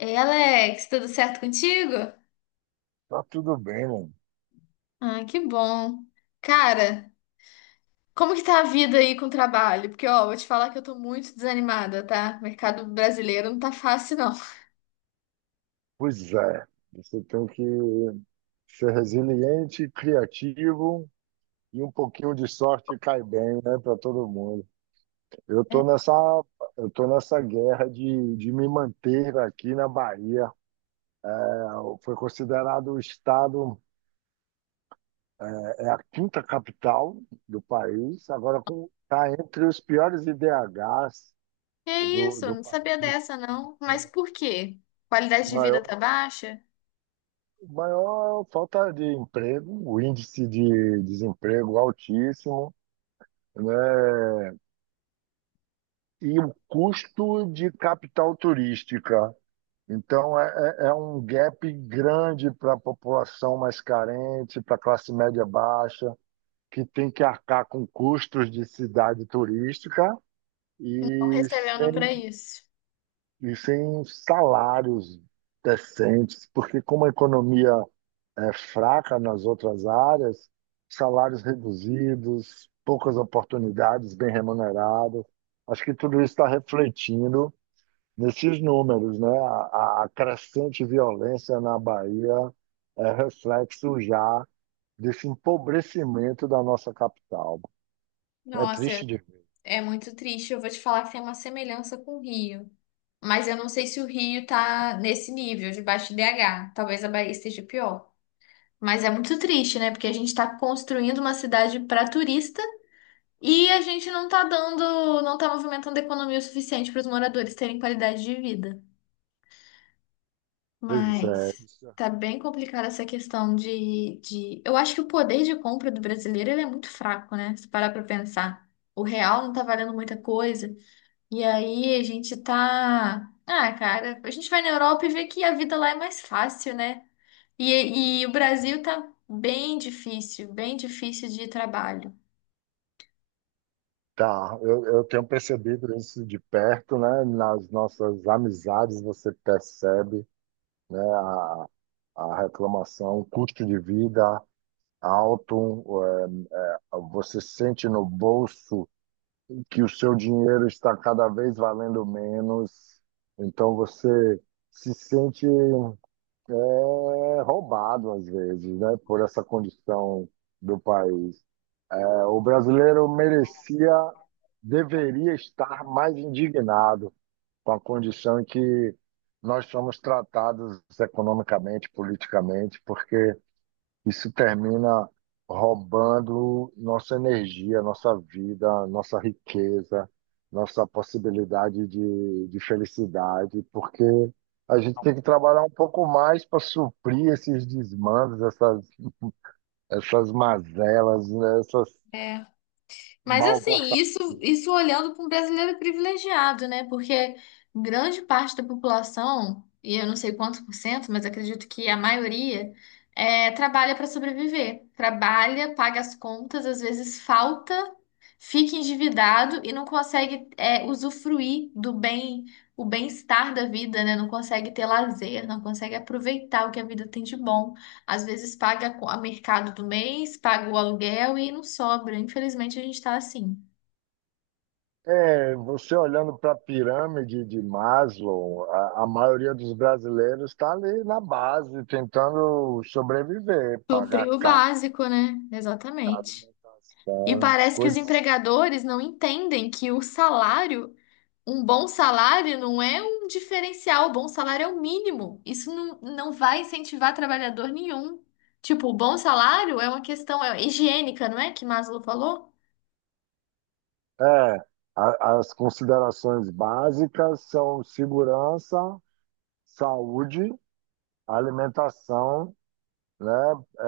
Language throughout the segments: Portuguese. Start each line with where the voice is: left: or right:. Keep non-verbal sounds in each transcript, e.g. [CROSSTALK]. left: Ei, Alex, tudo certo contigo?
right: Tá tudo bem, mano.
left: Ah, que bom. Cara, como que tá a vida aí com o trabalho? Porque, ó, vou te falar que eu tô muito desanimada, tá? O mercado brasileiro não tá fácil, não.
right: Pois é, você tem que ser resiliente, criativo e um pouquinho de sorte cai bem, né, para todo mundo. Eu
left: É,
right: tô nessa, eu tô nessa guerra de me manter aqui na Bahia. É, Foi considerado o estado, é a quinta capital do país, agora está entre os piores IDHs
left: que
right: do,
left: isso? Eu
right: do
left: não sabia
right: país.
left: dessa, não. Mas por quê? Qualidade de vida
right: Maior
left: tá baixa?
right: maior falta de emprego, o índice de desemprego altíssimo, né? E o custo de capital turística. Então, é um gap grande para a população mais carente, para a classe média baixa, que tem que arcar com custos de cidade turística
left: Estão
right: e
left: recebendo
right: sem,
left: pra isso.
right: e sem salários decentes, porque como a economia fraca nas outras áreas, salários reduzidos, poucas oportunidades, bem remunerado. Acho que tudo isso está refletindo nesses números, né? A crescente violência na Bahia é reflexo já desse empobrecimento da nossa capital. É triste
left: Nossa,
right: de ver.
left: é muito triste. Eu vou te falar que tem uma semelhança com o Rio. Mas eu não sei se o Rio tá nesse nível de baixo IDH. Talvez a Bahia esteja pior. Mas é muito triste, né? Porque a gente está construindo uma cidade para turista e a gente não tá dando, não tá movimentando a economia o suficiente para os moradores terem qualidade de vida.
right: Pois é.
left: Mas tá bem complicada essa questão. Eu acho que o poder de compra do brasileiro ele é muito fraco, né? Se parar para pensar. O real não tá valendo muita coisa. E aí a gente tá. Ah, cara, a gente vai na Europa e vê que a vida lá é mais fácil, né? E o Brasil tá bem difícil de trabalho.
right: Tá, eu tenho percebido isso de perto, né? Nas nossas amizades você percebe, né? A reclamação, custo de vida alto, você sente no bolso que o seu dinheiro está cada vez valendo menos, então você se sente roubado às vezes, né? Por essa condição do país. É, o brasileiro merecia, deveria estar mais indignado com a condição em que nós somos tratados economicamente, politicamente, porque isso termina roubando nossa energia, nossa vida, nossa riqueza, nossa possibilidade de felicidade, porque a gente tem que trabalhar um pouco mais para suprir esses desmandos, essas mazelas, né, essas
left: É. Mas assim,
right: malversações.
left: isso olhando para um brasileiro privilegiado, né? Porque grande parte da população, e eu não sei quantos por cento, mas acredito que a maioria, trabalha para sobreviver. Trabalha, paga as contas, às vezes falta, fica endividado e não consegue, usufruir o bem-estar da vida, né? Não consegue ter lazer, não consegue aproveitar o que a vida tem de bom. Às vezes paga o mercado do mês, paga o aluguel e não sobra. Infelizmente a gente está assim.
right: É, você olhando para a pirâmide de Maslow, a maioria dos brasileiros está ali na base, tentando sobreviver, pagar
left: Suprir o
right: casa,
left: básico, né? Exatamente. E
right: alimentação,
left: parece que os
right: coisas.
left: empregadores não entendem que o salário, um bom salário, não é um diferencial. O bom salário é o mínimo. Isso não, não vai incentivar trabalhador nenhum. Tipo, o bom salário é uma questão higiênica, não é? Que Maslow falou?
right: É, as considerações básicas são segurança, saúde, alimentação, né, é,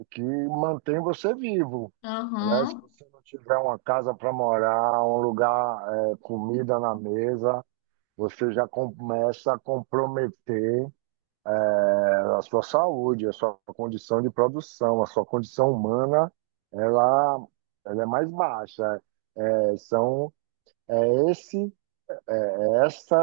right: é, que mantém você vivo. Né? Se
left: Aham.
right: você não tiver uma casa para morar, um lugar, comida na mesa, você já começa a comprometer é, a sua saúde, a sua condição de produção, a sua condição humana, ela, ela é mais baixa. É, são, é esse, é essa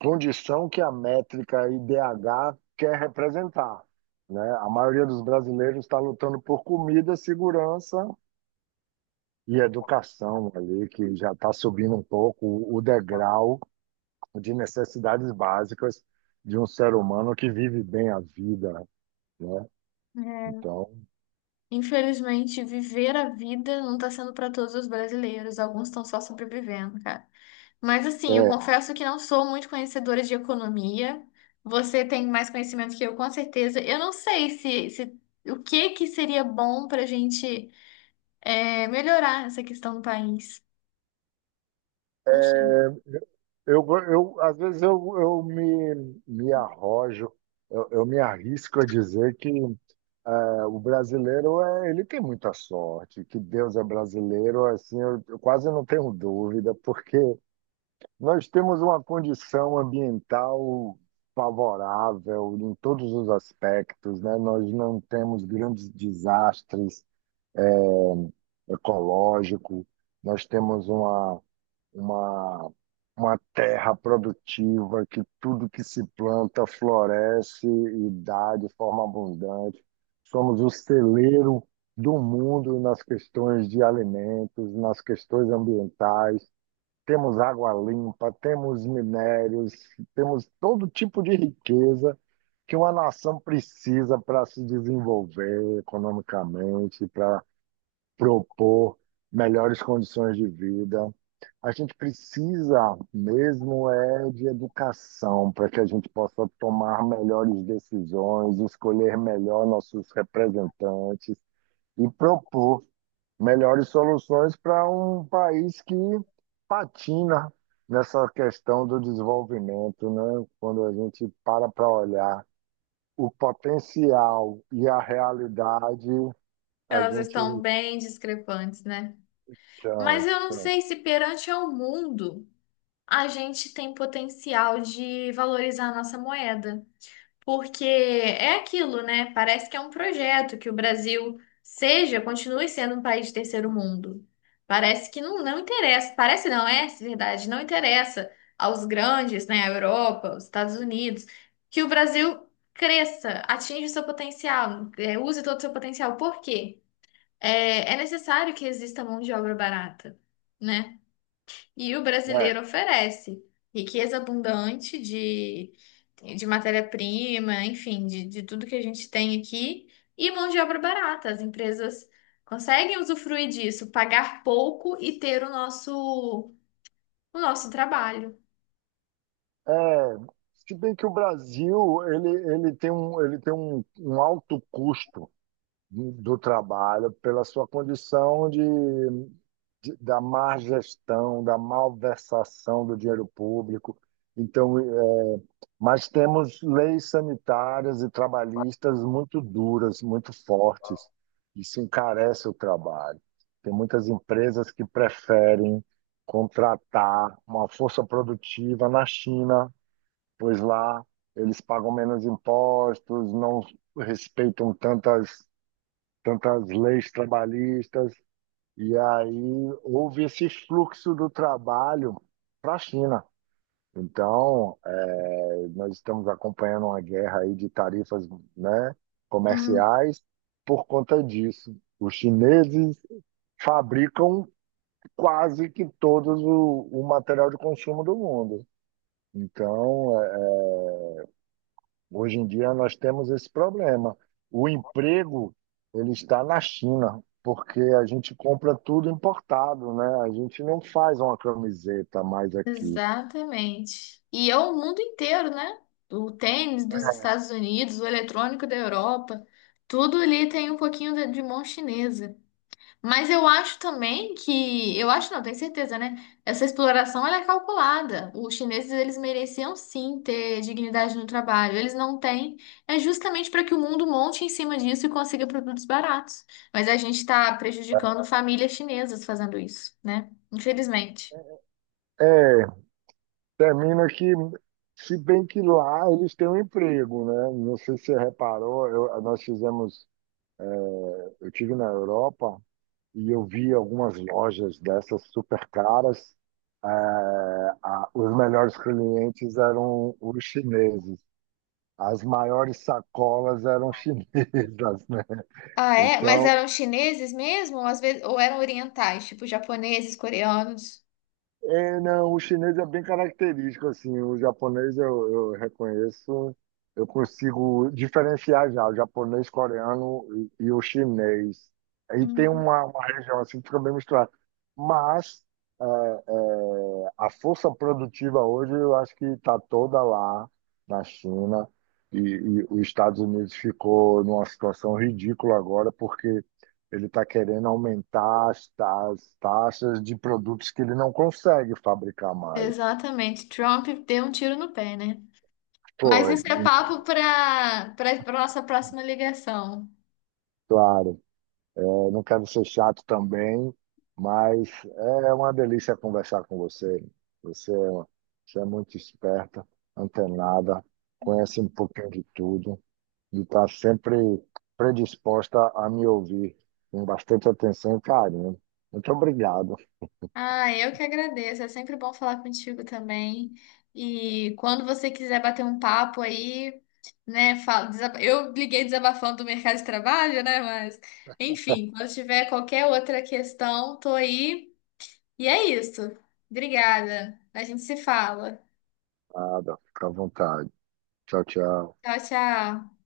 right: condição que a métrica IDH quer representar. Né? A maioria dos brasileiros está lutando por comida, segurança e educação ali, que já está subindo um pouco o degrau de necessidades básicas de um ser humano que vive bem a vida, né? Então,
left: Infelizmente, viver a vida não está sendo para todos os brasileiros. Alguns estão só sobrevivendo, cara. Mas assim, eu
right: é,
left: confesso que não sou muito conhecedora de economia. Você tem mais conhecimento que eu, com certeza. Eu não sei se o que que seria bom para a gente melhorar essa questão do país. Não sei.
right: é, eu, às vezes eu me arrojo, eu me arrisco a dizer que o brasileiro ele tem muita sorte, que Deus é brasileiro, assim, eu quase não tenho dúvida, porque nós temos uma condição ambiental favorável em todos os aspectos, né? Nós não temos grandes desastres ecológicos, nós temos uma, uma, uma terra produtiva que tudo que se planta floresce e dá de forma abundante. Somos o celeiro do mundo nas questões de alimentos, nas questões ambientais temos água limpa, temos minérios, temos todo tipo de riqueza que uma nação precisa para se desenvolver economicamente, para propor melhores condições de vida. A gente precisa mesmo é de educação para que a gente possa tomar melhores decisões, escolher melhor nossos representantes e propor melhores soluções para um país que patina nessa questão do desenvolvimento, né? Quando a gente para para olhar o potencial e a realidade, a
left: Elas
right: gente
left: estão bem discrepantes, né? Mas
right: então,
left: eu não
right: então,
left: sei se perante ao mundo a gente tem potencial de valorizar a nossa moeda. Porque é aquilo, né? Parece que é um projeto que o Brasil seja, continue sendo um país de terceiro mundo. Parece que não, não interessa, parece não, é verdade, não interessa aos grandes, né, a Europa, os Estados Unidos, que o Brasil cresça, atinja o seu potencial, é, use todo o seu potencial. Por quê? É, é necessário que exista mão de obra barata, né? E o
right: né?
left: brasileiro oferece riqueza abundante de matéria-prima, enfim, de tudo que a gente tem aqui, e mão de obra barata. As empresas conseguem usufruir disso, pagar pouco e ter o nosso trabalho.
right: É, se bem que o Brasil ele tem um alto custo do trabalho pela sua condição de da má gestão, da malversação do dinheiro público. Então, mas temos leis sanitárias e trabalhistas muito duras, muito fortes. Isso encarece o trabalho. Tem muitas empresas que preferem contratar uma força produtiva na China, pois lá eles pagam menos impostos, não respeitam tantas leis trabalhistas. E aí houve esse fluxo do trabalho para a China. Então, nós estamos acompanhando uma guerra aí de tarifas, né,
left: Hum.
right: comerciais por conta disso. Os chineses fabricam quase que todos o material de consumo do mundo. Então, hoje em dia nós temos esse problema. O emprego ele está na China, porque a gente compra tudo importado, né? A gente não faz uma camiseta mais aqui.
left: Exatamente. E é o mundo inteiro, né? O tênis dos Estados Unidos, o eletrônico da Europa, tudo ali tem um pouquinho de mão chinesa. Mas eu acho também que, eu acho não, tenho certeza, né? Essa exploração ela é calculada. Os chineses eles mereciam sim ter dignidade no trabalho. Eles não têm. É justamente para que o mundo monte em cima disso e consiga produtos baratos. Mas a gente está prejudicando famílias chinesas fazendo isso, né? Infelizmente.
right: É, termina que, se bem que lá eles têm um emprego, né? Não sei se você reparou, nós fizemos, é, eu tive na Europa e eu vi algumas lojas dessas super caras. É, os melhores clientes eram os chineses. As maiores sacolas eram [LAUGHS] chinesas, né?
left: Ah, é? Mas
right: Então,
left: eram chineses mesmo? Ou às vezes, ou eram orientais, tipo japoneses, coreanos?
right: é, não, o chinês é bem característico, assim, o japonês eu reconheço, eu consigo diferenciar já o japonês, coreano e o chinês. Aí tem
left: Hum,
right: uma região assim que fica bem misturada. Mas a força produtiva hoje eu acho que está toda lá na China e os Estados Unidos ficou numa situação ridícula agora porque ele está querendo aumentar as, as taxas de produtos que ele não consegue fabricar mais.
left: exatamente. Trump deu um tiro no pé, né? Mas
right: Foi,
left: isso é papo
right: então,
left: para nossa próxima ligação.
right: claro, é, não quero ser chato também, mas é uma delícia conversar com você. Você, é uma- você é muito esperta, antenada, conhece um pouquinho de tudo e está sempre predisposta a me ouvir com bastante atenção e carinho. Muito obrigado.
left: Ah, eu que agradeço. É sempre bom falar contigo também. E quando você quiser bater um papo aí, né? Fala, eu liguei desabafando do mercado de trabalho, né? Mas, enfim, quando tiver qualquer outra questão, tô aí. E é isso. Obrigada. A gente se fala.
right: Nada, fica à vontade. Tchau, tchau.
left: Tchau, tchau.